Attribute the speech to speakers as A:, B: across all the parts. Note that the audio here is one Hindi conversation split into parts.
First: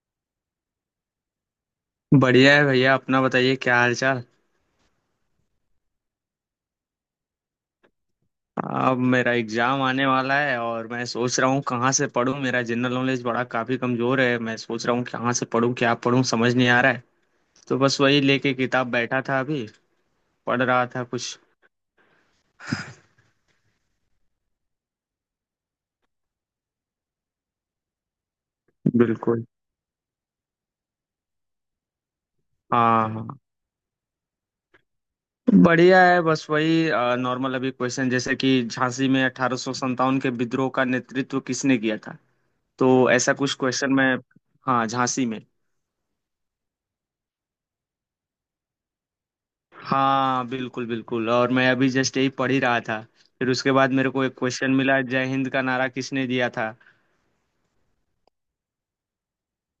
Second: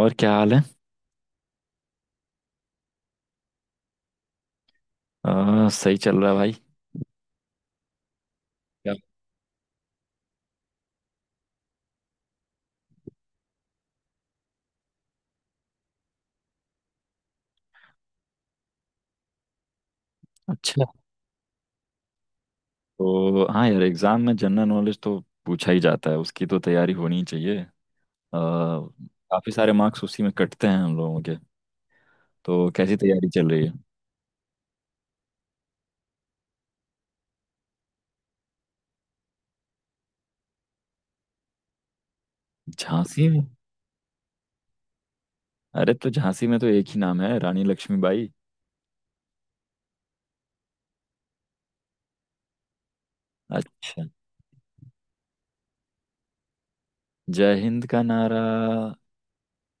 A: और क्या हाल है।
B: बढ़िया है भैया, अपना बताइए, क्या हाल चाल।
A: सही चल रहा है भाई। क्या?
B: अब मेरा एग्जाम आने वाला है और मैं सोच रहा हूँ कहाँ से पढूं। मेरा जनरल नॉलेज बड़ा काफी कमजोर है, मैं सोच रहा हूँ कहाँ से पढूं, क्या पढूं, समझ नहीं आ रहा है। तो बस वही लेके किताब बैठा था, अभी पढ़
A: अच्छा।
B: रहा था कुछ।
A: तो हाँ यार, एग्जाम में जनरल नॉलेज तो पूछा ही जाता है, उसकी तो तैयारी होनी ही चाहिए।
B: बिल्कुल।
A: काफी सारे मार्क्स उसी में कटते हैं हम लोगों के। तो कैसी
B: हाँ
A: तैयारी
B: हाँ,
A: चल रही है?
B: बढ़िया है। बस वही नॉर्मल अभी क्वेश्चन, जैसे कि झांसी में 1857 के विद्रोह का नेतृत्व किसने किया था। तो
A: झांसी
B: ऐसा
A: में?
B: कुछ क्वेश्चन मैं। हाँ, झांसी में।
A: अरे तो झांसी में तो एक ही नाम है, रानी लक्ष्मीबाई।
B: हाँ बिल्कुल बिल्कुल, और मैं अभी जस्ट यही पढ़ ही रहा था। फिर उसके बाद
A: अच्छा।
B: मेरे को एक क्वेश्चन मिला, जय हिंद का नारा किसने दिया था।
A: जय हिंद का नारा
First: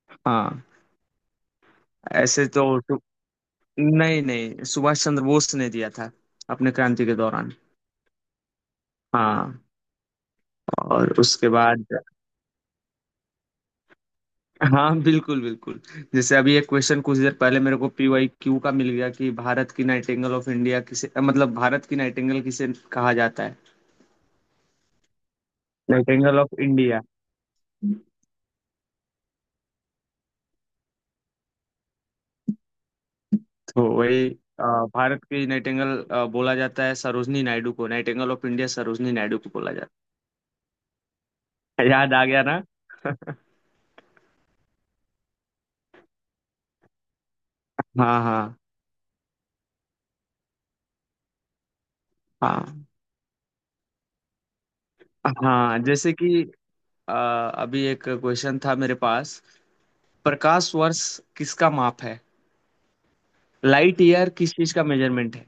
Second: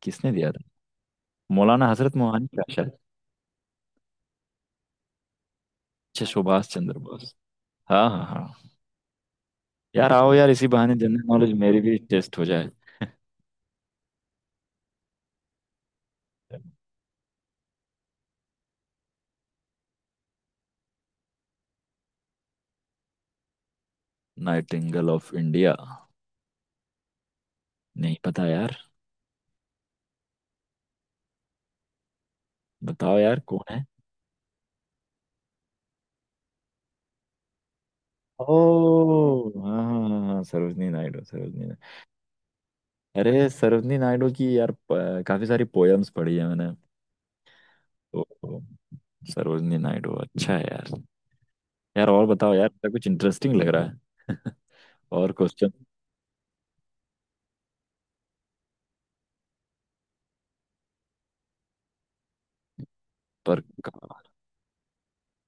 A: किसने दिया था?
B: हाँ।
A: मौलाना हजरत
B: ऐसे
A: मोहानी का
B: तो
A: शायद।
B: तो- नहीं नहीं, सुभाष चंद्र बोस ने दिया था
A: अच्छा, सुभाष
B: अपने
A: चंद्र
B: क्रांति के
A: बोस।
B: दौरान।
A: हाँ हाँ हाँ।
B: हाँ।
A: यार आओ यार, इसी बहाने
B: और
A: जनरल
B: उसके
A: नॉलेज मेरी
B: बाद
A: भी टेस्ट हो जाए।
B: हाँ बिल्कुल बिल्कुल, जैसे अभी एक क्वेश्चन कुछ देर पहले मेरे को पीवाई क्यू का मिल गया कि भारत की नाइटिंगेल ऑफ इंडिया किसे, मतलब भारत की नाइटिंगेल किसे कहा जाता है।
A: Nightingale of India?
B: Nightingale of India.
A: नहीं पता यार, बताओ यार कौन
B: तो
A: है।
B: वही, अ, भारत की नाइटिंगेल बोला जाता है सरोजनी नायडू को, nightingale of India Sarojini Naidu
A: ओ
B: को बोला
A: हाँ
B: जाता
A: हाँ हाँ हाँ, सरोजनी नायडू, सरोजनी नायडू।
B: है। याद आ गया ना।
A: अरे सरोजनी नायडू की यार काफी सारी पोयम्स पढ़ी है मैंने। तो
B: हाँ हाँ
A: तो सरोजनी नायडू अच्छा है यार। यार और बताओ यार,
B: हाँ
A: ऐसा कुछ इंटरेस्टिंग लग रहा है? और क्वेश्चन।
B: हाँ, जैसे कि अभी एक क्वेश्चन था मेरे पास, प्रकाश वर्ष किसका माप है,
A: पर
B: लाइट ईयर किस चीज का मेजरमेंट है,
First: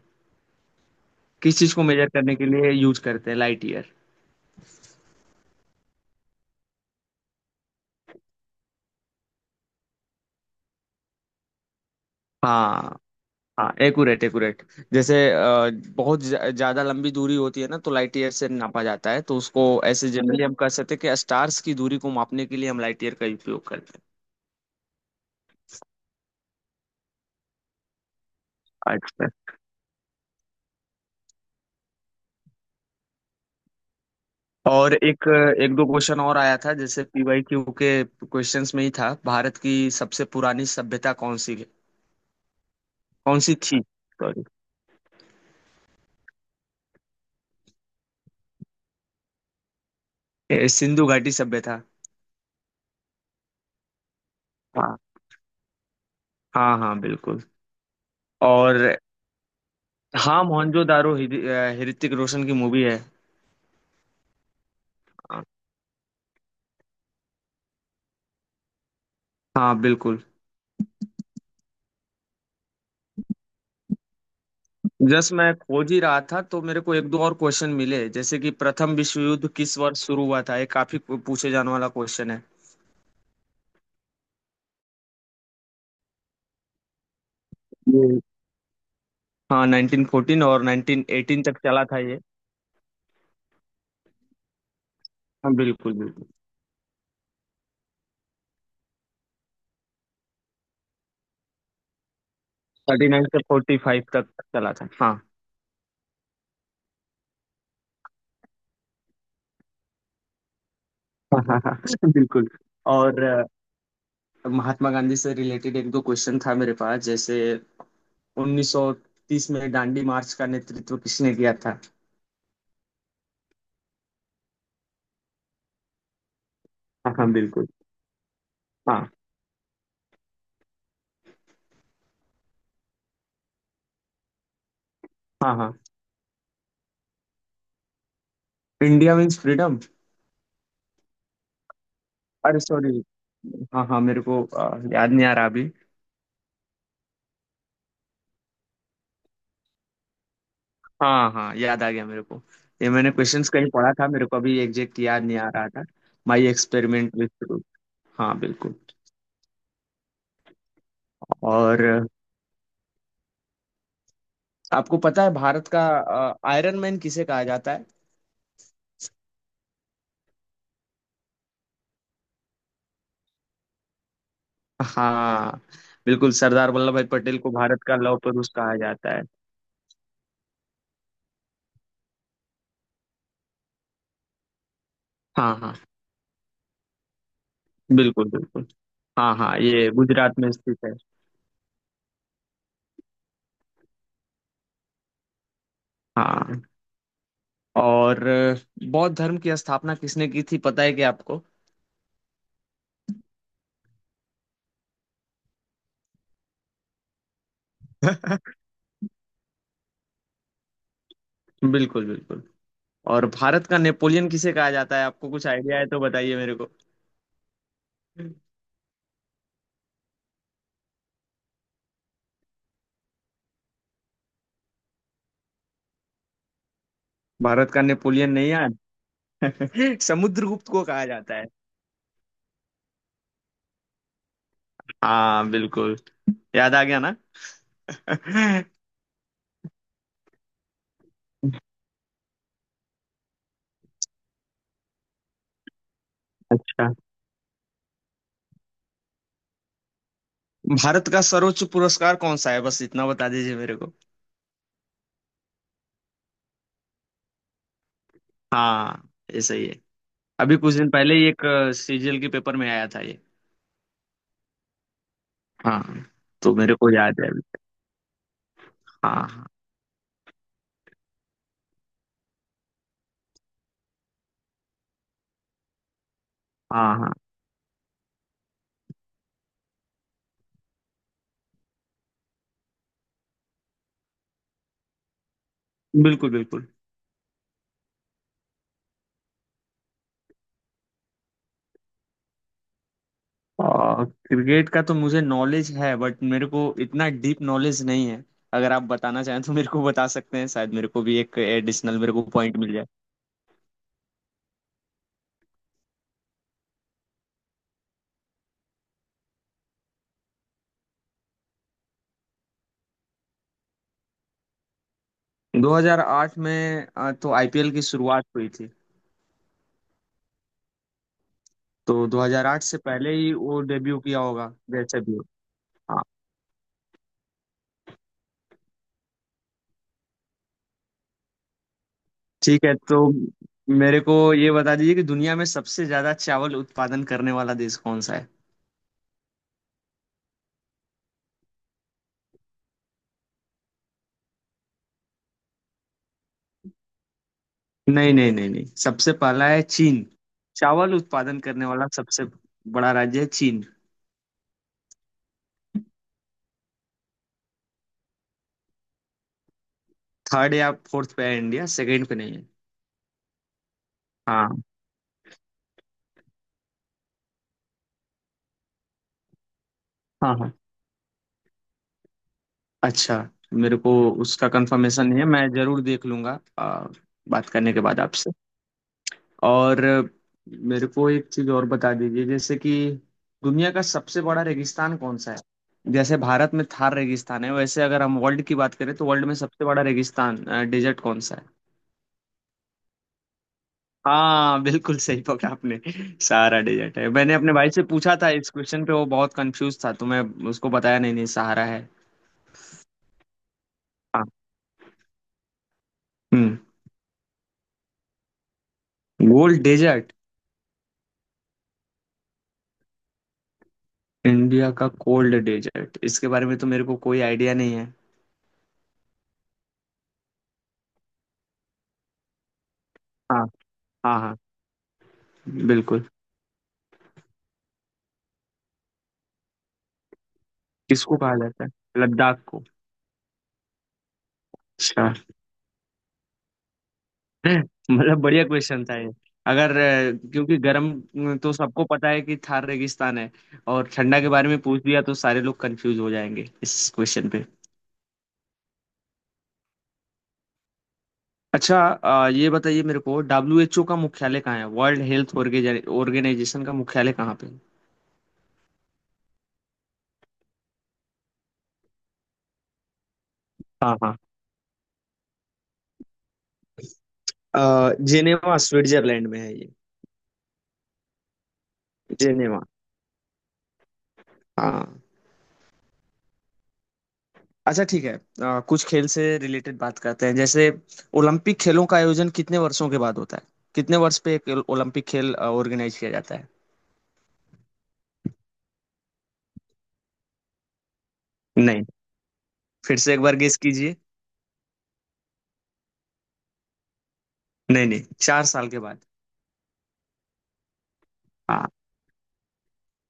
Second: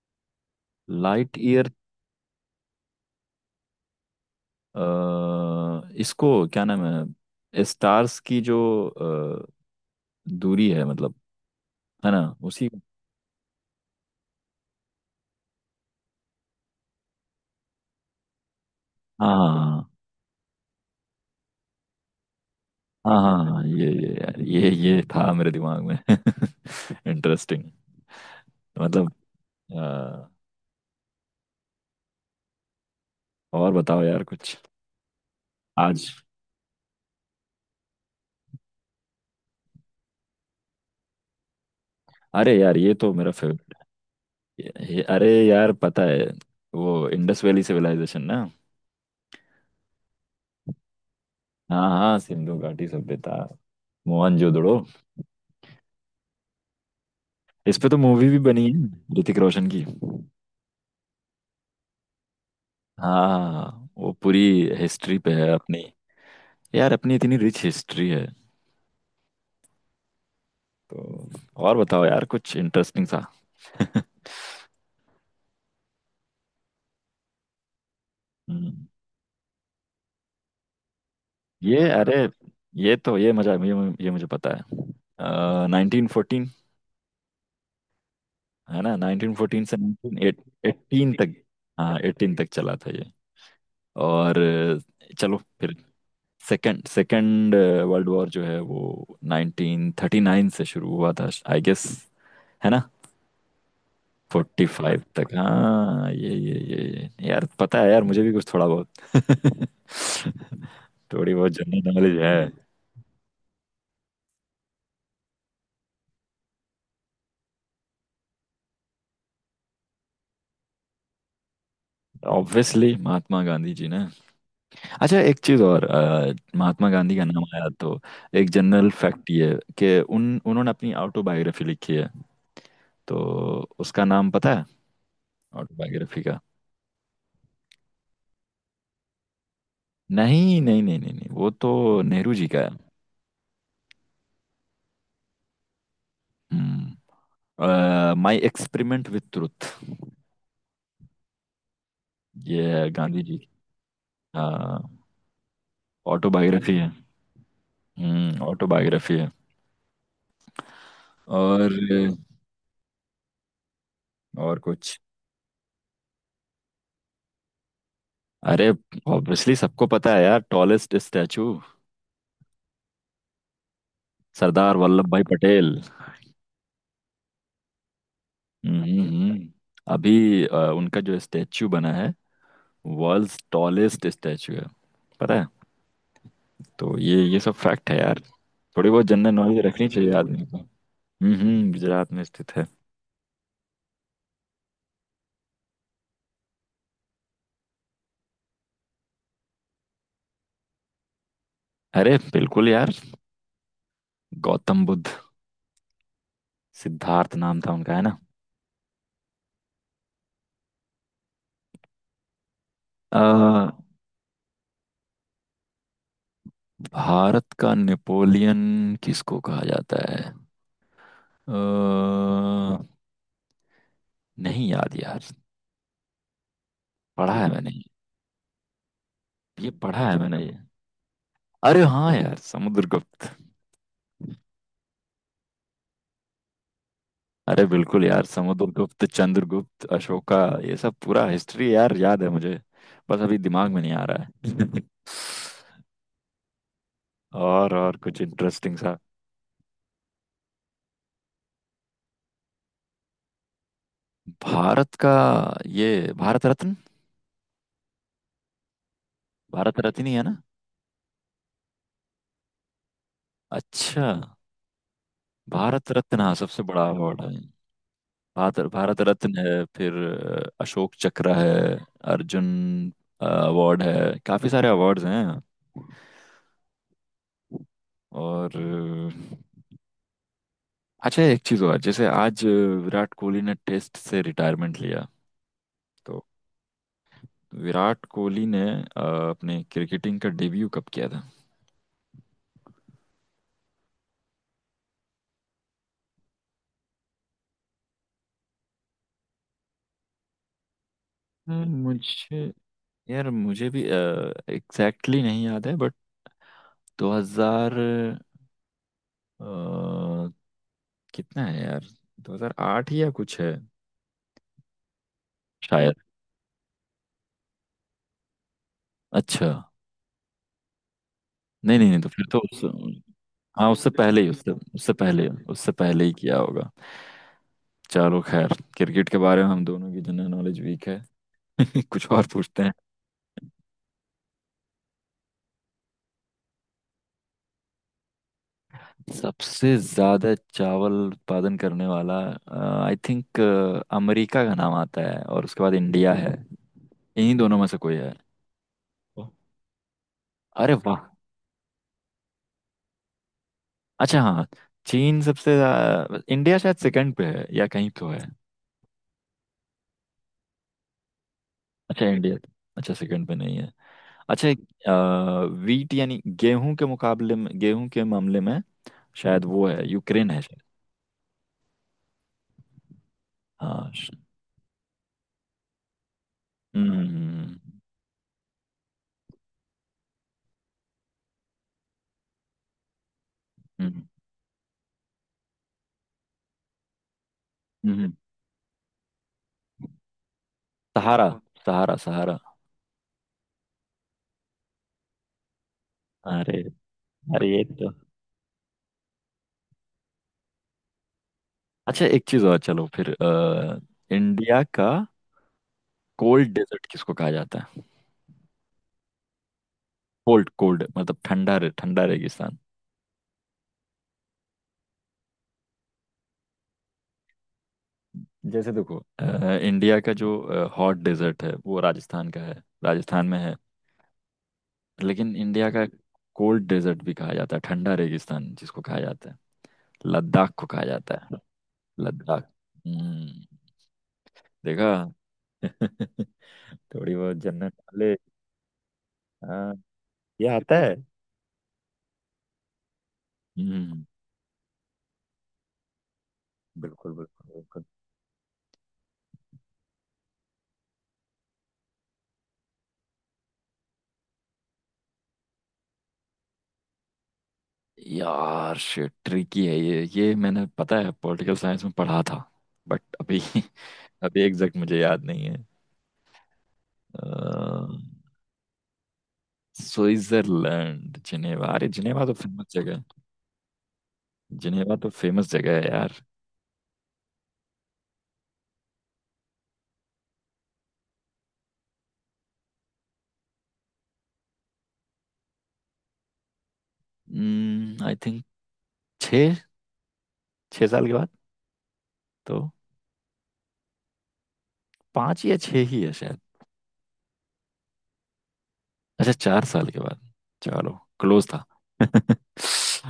A: लाइट
B: किस
A: ईयर?
B: चीज को मेजर करने के लिए यूज करते हैं लाइट ईयर।
A: इसको क्या नाम है, स्टार्स की जो अ, दूरी है मतलब, है ना? उसी।
B: हाँ हाँ। एक्यूरेट एक्यूरेट, जैसे बहुत ज्यादा लंबी दूरी होती है ना, तो लाइट ईयर से नापा जाता है, तो उसको
A: हाँ
B: ऐसे जनरली हम कह सकते हैं कि स्टार्स की दूरी को मापने के लिए हम लाइट ईयर
A: हाँ
B: का
A: हाँ हाँ,
B: उपयोग
A: ये
B: करते
A: ये यार ये था मेरे दिमाग में। इंटरेस्टिंग
B: हैं।
A: मतलब।
B: अच्छा।
A: अ, और बताओ यार कुछ।
B: और एक एक दो
A: आज?
B: क्वेश्चन और आया था, जैसे पीवाईक्यू के क्वेश्चंस में ही था, भारत की सबसे पुरानी सभ्यता कौन सी है,
A: अरे यार ये तो मेरा
B: कौन सी
A: फेवरेट।
B: थी। सॉरी।
A: अरे यार पता है, वो इंडस वैली सिविलाइजेशन ना।
B: ए, सिंधु घाटी सभ्यता।
A: हाँ हाँ, सिंधु घाटी सभ्यता, मोहनजोदड़ो।
B: हाँ हाँ हाँ बिल्कुल।
A: इस पे तो मूवी भी बनी है
B: और
A: ऋतिक रोशन की।
B: हाँ, मोहनजोदारो ऋतिक रोशन की मूवी है।
A: हाँ वो पूरी हिस्ट्री पे
B: हाँ
A: है अपनी। यार अपनी इतनी रिच हिस्ट्री है।
B: हाँ, बिल्कुल।
A: तो और बताओ यार कुछ इंटरेस्टिंग सा।
B: जस्ट मैं खोज ही रहा था तो मेरे को एक दो और क्वेश्चन मिले, जैसे कि
A: हम्म।
B: प्रथम विश्व युद्ध किस वर्ष शुरू हुआ था, ये काफी पूछे जाने
A: ये
B: वाला
A: अरे,
B: क्वेश्चन है।
A: ये तो ये मजा, ये मुझे पता है, नाइनटीन फोर्टीन।
B: ये-
A: है ना? नाइनटीन फोर्टीन
B: हाँ,
A: से
B: 1914 और
A: नाइनटीन तक।
B: 1918 तक चला
A: हाँ
B: था ये।
A: एटीन तक चला था ये। और चलो
B: हाँ
A: फिर
B: बिल्कुल बिल्कुल,
A: सेकंड सेकंड वर्ल्ड वॉर जो है वो नाइनटीन थर्टी नाइन से शुरू हुआ था, आई गेस। है ना?
B: 39 से 45 तक
A: फोर्टी
B: चला था
A: फाइव
B: हाँ।
A: तक। हाँ ये यार, पता है यार मुझे भी कुछ थोड़ा बहुत। थोड़ी
B: हाँ
A: बहुत
B: हाँ
A: जनरल
B: हाँ,
A: नॉलेज है।
B: बिल्कुल। और महात्मा गांधी से रिलेटेड एक दो क्वेश्चन था मेरे पास, जैसे 1930 में दांडी मार्च का नेतृत्व किसने किया था।
A: ऑब्वियसली महात्मा गांधी जी ने। अच्छा एक चीज और, महात्मा
B: हाँ
A: गांधी का
B: हाँ
A: नाम
B: बिल्कुल।
A: आया तो एक जनरल
B: हाँ
A: फैक्ट ये कि उन उन्होंने अपनी ऑटोबायोग्राफी लिखी है, तो उसका नाम पता है
B: हाँ हाँ,
A: ऑटोबायोग्राफी का?
B: India means freedom.
A: नहीं नहीं नहीं नहीं नहीं, वो तो नेहरू जी
B: अरे
A: का है।
B: सॉरी, हाँ हाँ, मेरे को याद नहीं आ रहा अभी।
A: Hmm. My experiment with truth,
B: हाँ हाँ, याद आ गया मेरे को,
A: ये
B: ये
A: है
B: मैंने
A: गांधी जी की।
B: क्वेश्चंस कहीं पढ़ा था, मेरे को अभी
A: हाँ
B: एग्जैक्ट याद नहीं आ रहा था। माई
A: ऑटोबायोग्राफी है।
B: Experiment with truth. हाँ बिल्कुल।
A: ऑटोबायोग्राफी है। और
B: और
A: और
B: आपको
A: कुछ।
B: पता है भारत का आयरन मैन किसे कहा जाता है।
A: अरे ऑब्वियसली सबको पता है यार, टॉलेस्ट स्टैचू, सरदार वल्लभ भाई
B: हाँ
A: पटेल।
B: बिल्कुल, सरदार वल्लभ भाई पटेल को भारत का लौह पुरुष कहा
A: हम्म
B: जाता है।
A: हम्म। अभी उनका जो स्टैचू बना है वर्ल्ड्स टॉलेस्ट स्टैचू है, पता है?
B: हाँ हाँ
A: तो ये सब फैक्ट है यार,
B: बिल्कुल बिल्कुल।
A: थोड़ी बहुत जनरल
B: हाँ हाँ,
A: नॉलेज रखनी
B: ये
A: चाहिए
B: गुजरात
A: आदमी
B: में
A: को।
B: स्थित है।
A: हम्म, गुजरात में स्थित है।
B: हाँ। और बौद्ध धर्म की स्थापना किसने की थी, पता है क्या आपको।
A: अरे बिल्कुल यार, गौतम बुद्ध, सिद्धार्थ नाम था उनका, है ना?
B: बिल्कुल बिल्कुल।
A: अ,
B: और भारत का नेपोलियन किसे कहा जाता है, आपको कुछ आइडिया है तो बताइए मेरे को।
A: भारत का नेपोलियन किसको कहा जाता है? अ, नहीं याद यार, पढ़ा है मैंने,
B: भारत का नेपोलियन नहीं यार,
A: ये पढ़ा है मैंने ये।
B: समुद्रगुप्त को कहा जाता है।
A: अरे हाँ यार, समुद्रगुप्त।
B: हाँ बिल्कुल, याद आ गया ना।
A: अरे बिल्कुल यार, समुद्रगुप्त, चंद्रगुप्त, अशोका, ये सब पूरा हिस्ट्री यार याद है मुझे, बस अभी दिमाग में नहीं आ रहा है।
B: अच्छा,
A: और कुछ इंटरेस्टिंग सा।
B: भारत का सर्वोच्च पुरस्कार कौन सा है, बस इतना बता दीजिए मेरे को।
A: भारत का? ये भारत रत्न,
B: हाँ, ये सही है।
A: भारत रत्न ही है ना?
B: अभी कुछ दिन पहले ही एक सीजीएल के पेपर में आया था ये।
A: अच्छा
B: हाँ,
A: भारत रत्न, हाँ
B: तो
A: सबसे
B: मेरे
A: बड़ा
B: को
A: अवार्ड
B: याद है
A: है।
B: अभी।
A: भारत भारत
B: हाँ
A: रत्न
B: हाँ
A: है, फिर अशोक चक्र है, अर्जुन अवार्ड है, काफी सारे अवार्ड्स हैं।
B: हाँ हाँ
A: और अच्छा एक चीज और, जैसे आज विराट कोहली ने टेस्ट से रिटायरमेंट लिया, तो
B: बिल्कुल बिल्कुल।
A: विराट कोहली ने अ, अपने क्रिकेटिंग का डेब्यू कब किया था?
B: क्रिकेट का तो मुझे नॉलेज है, बट मेरे को इतना डीप नॉलेज नहीं है। अगर आप बताना चाहें तो मेरे को बता सकते हैं, शायद मेरे को भी एक एडिशनल मेरे को
A: मुझे
B: पॉइंट मिल जाए।
A: यार मुझे भी एग्जैक्टली exactly नहीं याद है, बट 2000, अ, कितना है यार, 2008 या कुछ है शायद।
B: 2008 में तो आईपीएल की शुरुआत हुई थी,
A: अच्छा नहीं नहीं नहीं,
B: तो
A: तो फिर तो उस,
B: 2008 से पहले ही वो
A: हाँ उससे
B: डेब्यू किया
A: पहले ही,
B: होगा,
A: उससे उससे
B: जैसे भी हो।
A: पहले, उससे
B: हाँ
A: पहले ही किया होगा। चलो खैर, क्रिकेट के बारे में हम दोनों की जनरल नॉलेज वीक है। कुछ और पूछते
B: ठीक
A: हैं।
B: है। तो मेरे को ये बता दीजिए कि दुनिया में सबसे ज्यादा चावल उत्पादन करने वाला देश कौन सा है।
A: सबसे ज्यादा चावल उत्पादन करने वाला? आई थिंक अमेरिका का नाम आता है और उसके बाद इंडिया है, इन्हीं दोनों में से कोई
B: नहीं
A: है।
B: नहीं नहीं नहीं, सबसे
A: ओ,
B: पहला है चीन।
A: अरे
B: चावल
A: वाह।
B: उत्पादन करने वाला सबसे बड़ा राज्य है चीन।
A: अच्छा हाँ, चीन सबसे ज्यादा, इंडिया शायद सेकंड पे है या कहीं तो है।
B: थर्ड या फोर्थ पे है इंडिया,
A: अच्छा
B: सेकंड पे नहीं
A: इंडिया,
B: है।
A: अच्छा सेकंड पे नहीं है। अच्छा।
B: हाँ
A: वीट यानी गेहूं के मुकाबले में, गेहूं के मामले में शायद वो है, यूक्रेन
B: हाँ
A: है
B: हाँ।
A: शायद।
B: अच्छा, मेरे
A: हाँ
B: को उसका कंफर्मेशन नहीं है, मैं जरूर देख लूंगा
A: हम्म
B: बात करने
A: हम्म
B: के बाद आपसे। और मेरे को एक चीज और बता दीजिए, जैसे कि दुनिया का
A: हम्म, हम्म,
B: सबसे बड़ा रेगिस्तान कौन सा है। जैसे भारत में थार रेगिस्तान है, वैसे
A: हम्म,
B: अगर
A: हम्म।
B: हम वर्ल्ड की बात करें तो वर्ल्ड में सबसे बड़ा रेगिस्तान डेजर्ट कौन
A: सहारा,
B: सा है।
A: सहारा सहारा।
B: हाँ बिल्कुल, सही पकड़ा आपने। सहारा
A: अरे
B: डेजर्ट है। मैंने
A: अरे
B: अपने
A: ये
B: भाई से
A: तो।
B: पूछा था इस क्वेश्चन पे, वो बहुत कंफ्यूज था, तो मैं उसको बताया, नहीं नहीं, सहारा है।
A: अच्छा एक चीज और चलो फिर, इंडिया का कोल्ड
B: हम्म,
A: डेजर्ट किसको कहा जाता है?
B: Gold desert.
A: कोल्ड कोल्ड मतलब ठंडा, रे ठंडा रेगिस्तान।
B: इंडिया का कोल्ड डेजर्ट, इसके बारे में तो मेरे को कोई आइडिया नहीं है।
A: जैसे देखो इंडिया का जो हॉट डेजर्ट है वो राजस्थान का है, राजस्थान में
B: हाँ
A: है।
B: हाँ हाँ।
A: लेकिन इंडिया का
B: बिल्कुल।
A: कोल्ड डेजर्ट भी कहा जाता है, ठंडा रेगिस्तान जिसको कहा जाता है, लद्दाख को कहा जाता
B: किसको कहा
A: है,
B: जाता है, लद्दाख
A: लद्दाख।
B: को।
A: हम्म देखा।
B: अच्छा।
A: थोड़ी बहुत जन्नत वाले।
B: मतलब बढ़िया क्वेश्चन था ये।
A: हाँ
B: अगर
A: ये
B: क्योंकि
A: आता है।
B: गर्म तो सबको पता है कि थार रेगिस्तान है, और
A: हम्म।
B: ठंडा के बारे में पूछ दिया तो सारे लोग कंफ्यूज हो जाएंगे इस
A: बिल्कुल
B: क्वेश्चन पे।
A: बिल्कुल बिल्कुल।
B: अच्छा, ये बताइए मेरे को, डब्ल्यू एच ओ का मुख्यालय कहाँ है, वर्ल्ड हेल्थ ऑर्गेनाइजेशन का मुख्यालय कहाँ पे है?
A: यार शिट ट्रिकी है ये मैंने पता है पॉलिटिकल साइंस में पढ़ा था बट अभी
B: हाँ हाँ।
A: अभी एग्जैक्ट मुझे याद नहीं है। अ,
B: जेनेवा, स्विट्जरलैंड में है।
A: स्विट्जरलैंड, जिनेवा, अरे जिनेवा तो
B: जिनेवा।
A: फेमस जगह है, जिनेवा
B: हाँ।
A: तो फेमस जगह है यार।
B: अच्छा ठीक है, कुछ खेल से रिलेटेड बात करते हैं। जैसे ओलंपिक खेलों का आयोजन कितने वर्षों के बाद होता है, कितने वर्ष पे एक ओलंपिक खेल ऑर्गेनाइज किया जाता है।
A: आई थिंक छः, छः साल के बाद
B: नहीं,
A: तो,
B: फिर से एक बार गेस कीजिए।
A: पाँच या छः ही है शायद।
B: नहीं नहीं, 4 साल के बाद।
A: अच्छा चार साल के बाद, चलो क्लोज था।
B: हाँ।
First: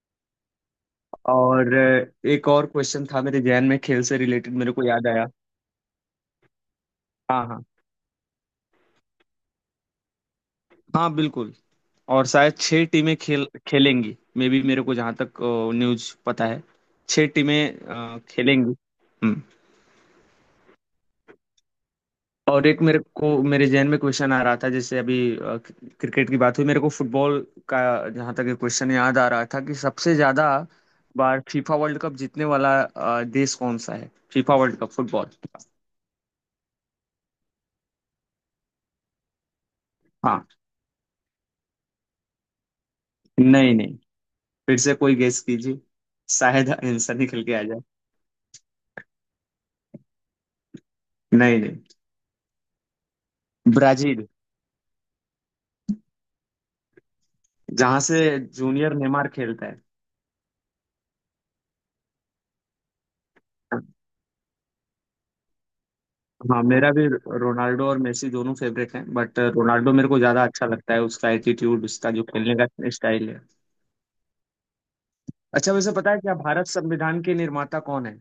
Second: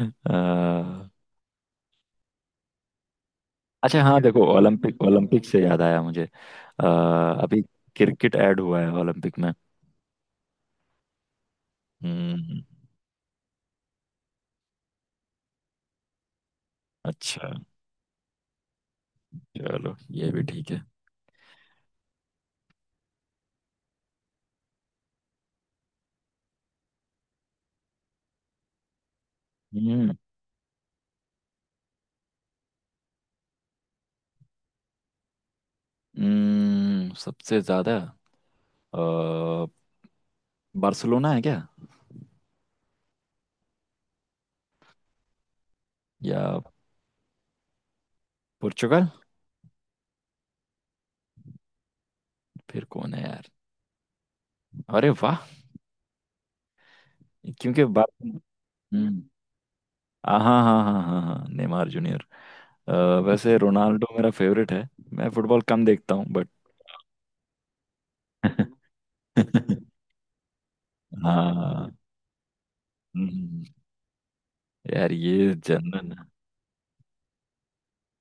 A: अ,
B: और एक और क्वेश्चन था मेरे जहन में
A: अच्छा
B: खेल से
A: हाँ देखो,
B: रिलेटेड, मेरे को
A: ओलंपिक,
B: याद आया।
A: ओलंपिक से याद आया मुझे। अ,
B: हाँ
A: अभी
B: हाँ
A: क्रिकेट ऐड हुआ है ओलंपिक में।
B: हाँ बिल्कुल। और शायद
A: हम्म।
B: 6 टीमें खेल खेलेंगी, मे बी, मेरे को जहाँ तक न्यूज पता है। छह
A: अच्छा
B: टीमें खेलेंगी। हम्म।
A: चलो ये भी ठीक है।
B: और एक, मेरे जहन में क्वेश्चन आ रहा था, जैसे अभी क्रिकेट की बात हुई मेरे को फुटबॉल का जहां तक क्वेश्चन याद आ रहा था कि
A: हम्म
B: सबसे ज्यादा बार फीफा वर्ल्ड कप जीतने वाला देश कौन सा है, फीफा वर्ल्ड कप फुटबॉल।
A: सबसे ज्यादा अ,
B: हाँ।
A: बार्सिलोना है क्या,
B: नहीं नहीं, फिर से कोई गेस कीजिए,
A: या
B: शायद आंसर निकल के आ जाए।
A: पुर्तगाल?
B: नहीं नहीं,
A: फिर कौन है यार?
B: ब्राजील,
A: अरे वाह, क्योंकि
B: जहां
A: बार।
B: से जूनियर
A: हम्म।
B: नेमार खेलता है।
A: हाँ हाँ हाँ हाँ हाँ, नेमार जूनियर। अ, वैसे रोनाल्डो मेरा फेवरेट है, मैं फुटबॉल कम देखता हूँ बट।
B: हाँ, मेरा भी। रोनाल्डो और मेसी दोनों फेवरेट हैं, बट रोनाल्डो मेरे को ज्यादा अच्छा लगता है, उसका एटीट्यूड,
A: हाँ।
B: उसका जो खेलने का स्टाइल है।
A: हम्म, यार ये
B: अच्छा, वैसे पता
A: जनरल।
B: है क्या भारत संविधान के निर्माता कौन है।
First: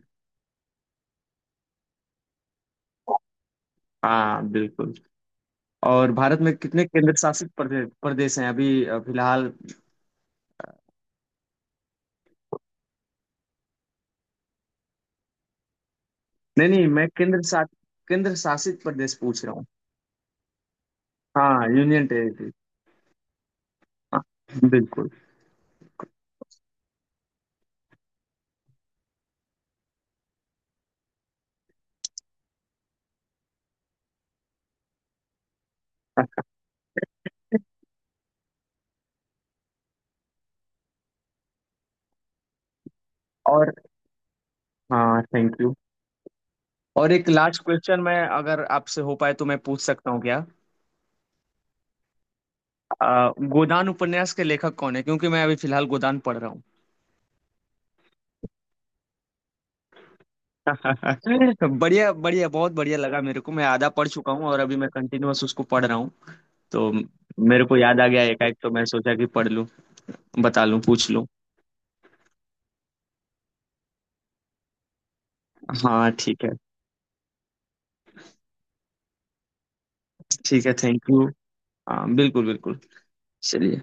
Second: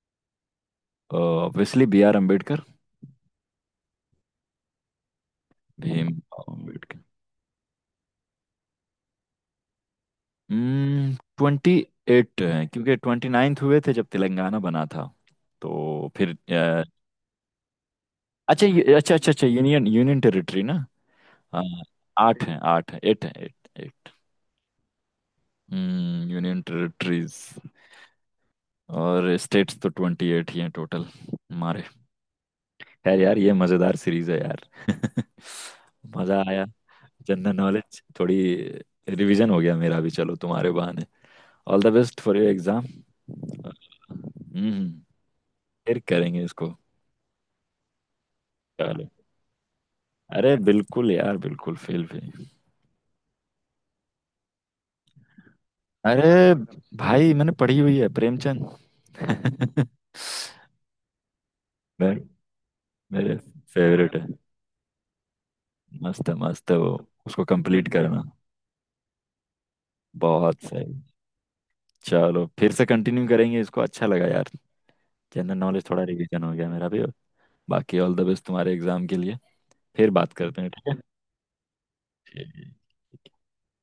A: ऑब्वियसली बी आर अम्बेडकर,
B: हाँ बिल्कुल।
A: भीम
B: और भारत में कितने
A: अम्बेडकर।
B: केंद्र शासित प्रदेश प्रदेश हैं अभी फिलहाल।
A: ट्वेंटी एट है, क्योंकि ट्वेंटी नाइन्थ हुए थे जब तेलंगाना बना था, तो फिर
B: नहीं नहीं, मैं केंद्र शासित केंद्र
A: अच्छा
B: शासित
A: ये, अच्छा
B: प्रदेश
A: अच्छा
B: पूछ
A: अच्छा,
B: रहा हूँ।
A: यूनियन, यूनियन टेरिटरी ना?
B: हाँ,
A: हाँ,
B: यूनियन
A: आठ
B: टेरिटरी।
A: है, आठ है, एट है, एट एट।
B: हाँ बिल्कुल।
A: Union territories. और स्टेट्स तो ट्वेंटी एट ही हैं टोटल हमारे। खैर यार ये मज़ेदार सीरीज है यार। मज़ा आया, जनरल नॉलेज थोड़ी रिवीजन हो गया मेरा भी, चलो तुम्हारे बहाने। All the best for your exam.
B: और
A: हम्म,
B: हाँ, थैंक यू।
A: फिर करेंगे इसको।
B: और एक लास्ट क्वेश्चन, मैं अगर आपसे
A: चलो
B: हो पाए तो मैं पूछ सकता हूँ क्या।
A: अरे बिल्कुल यार, बिल्कुल, फेल फेल।
B: गोदान उपन्यास के लेखक कौन है, क्योंकि मैं अभी फिलहाल गोदान पढ़ रहा
A: अरे
B: हूँ।
A: भाई, मैंने पढ़ी हुई है, प्रेमचंद। मैं,
B: बढ़िया बढ़िया, बहुत बढ़िया लगा
A: मेरे
B: मेरे को। मैं आधा पढ़
A: फेवरेट है,
B: चुका हूँ और अभी मैं कंटिन्यूअस उसको पढ़ रहा हूँ।
A: मस्त है, मस्त है
B: तो
A: वो, उसको
B: मेरे को
A: कंप्लीट
B: याद आ
A: करना।
B: गया एकाएक, तो मैं सोचा कि पढ़ लूँ,
A: बहुत
B: बता लूँ,
A: सही।
B: पूछ लूँ।
A: चलो फिर से कंटिन्यू करेंगे इसको, अच्छा लगा यार, जनरल नॉलेज थोड़ा
B: हाँ
A: रिवीजन
B: ठीक है।
A: हो गया मेरा भी। बाकी ऑल द बेस्ट तुम्हारे एग्जाम के लिए, फिर बात करते
B: ठीक
A: हैं,
B: है,
A: ठीक है?
B: Thank you. हाँ बिल्कुल
A: ठीक है।
B: बिल्कुल। चलिए।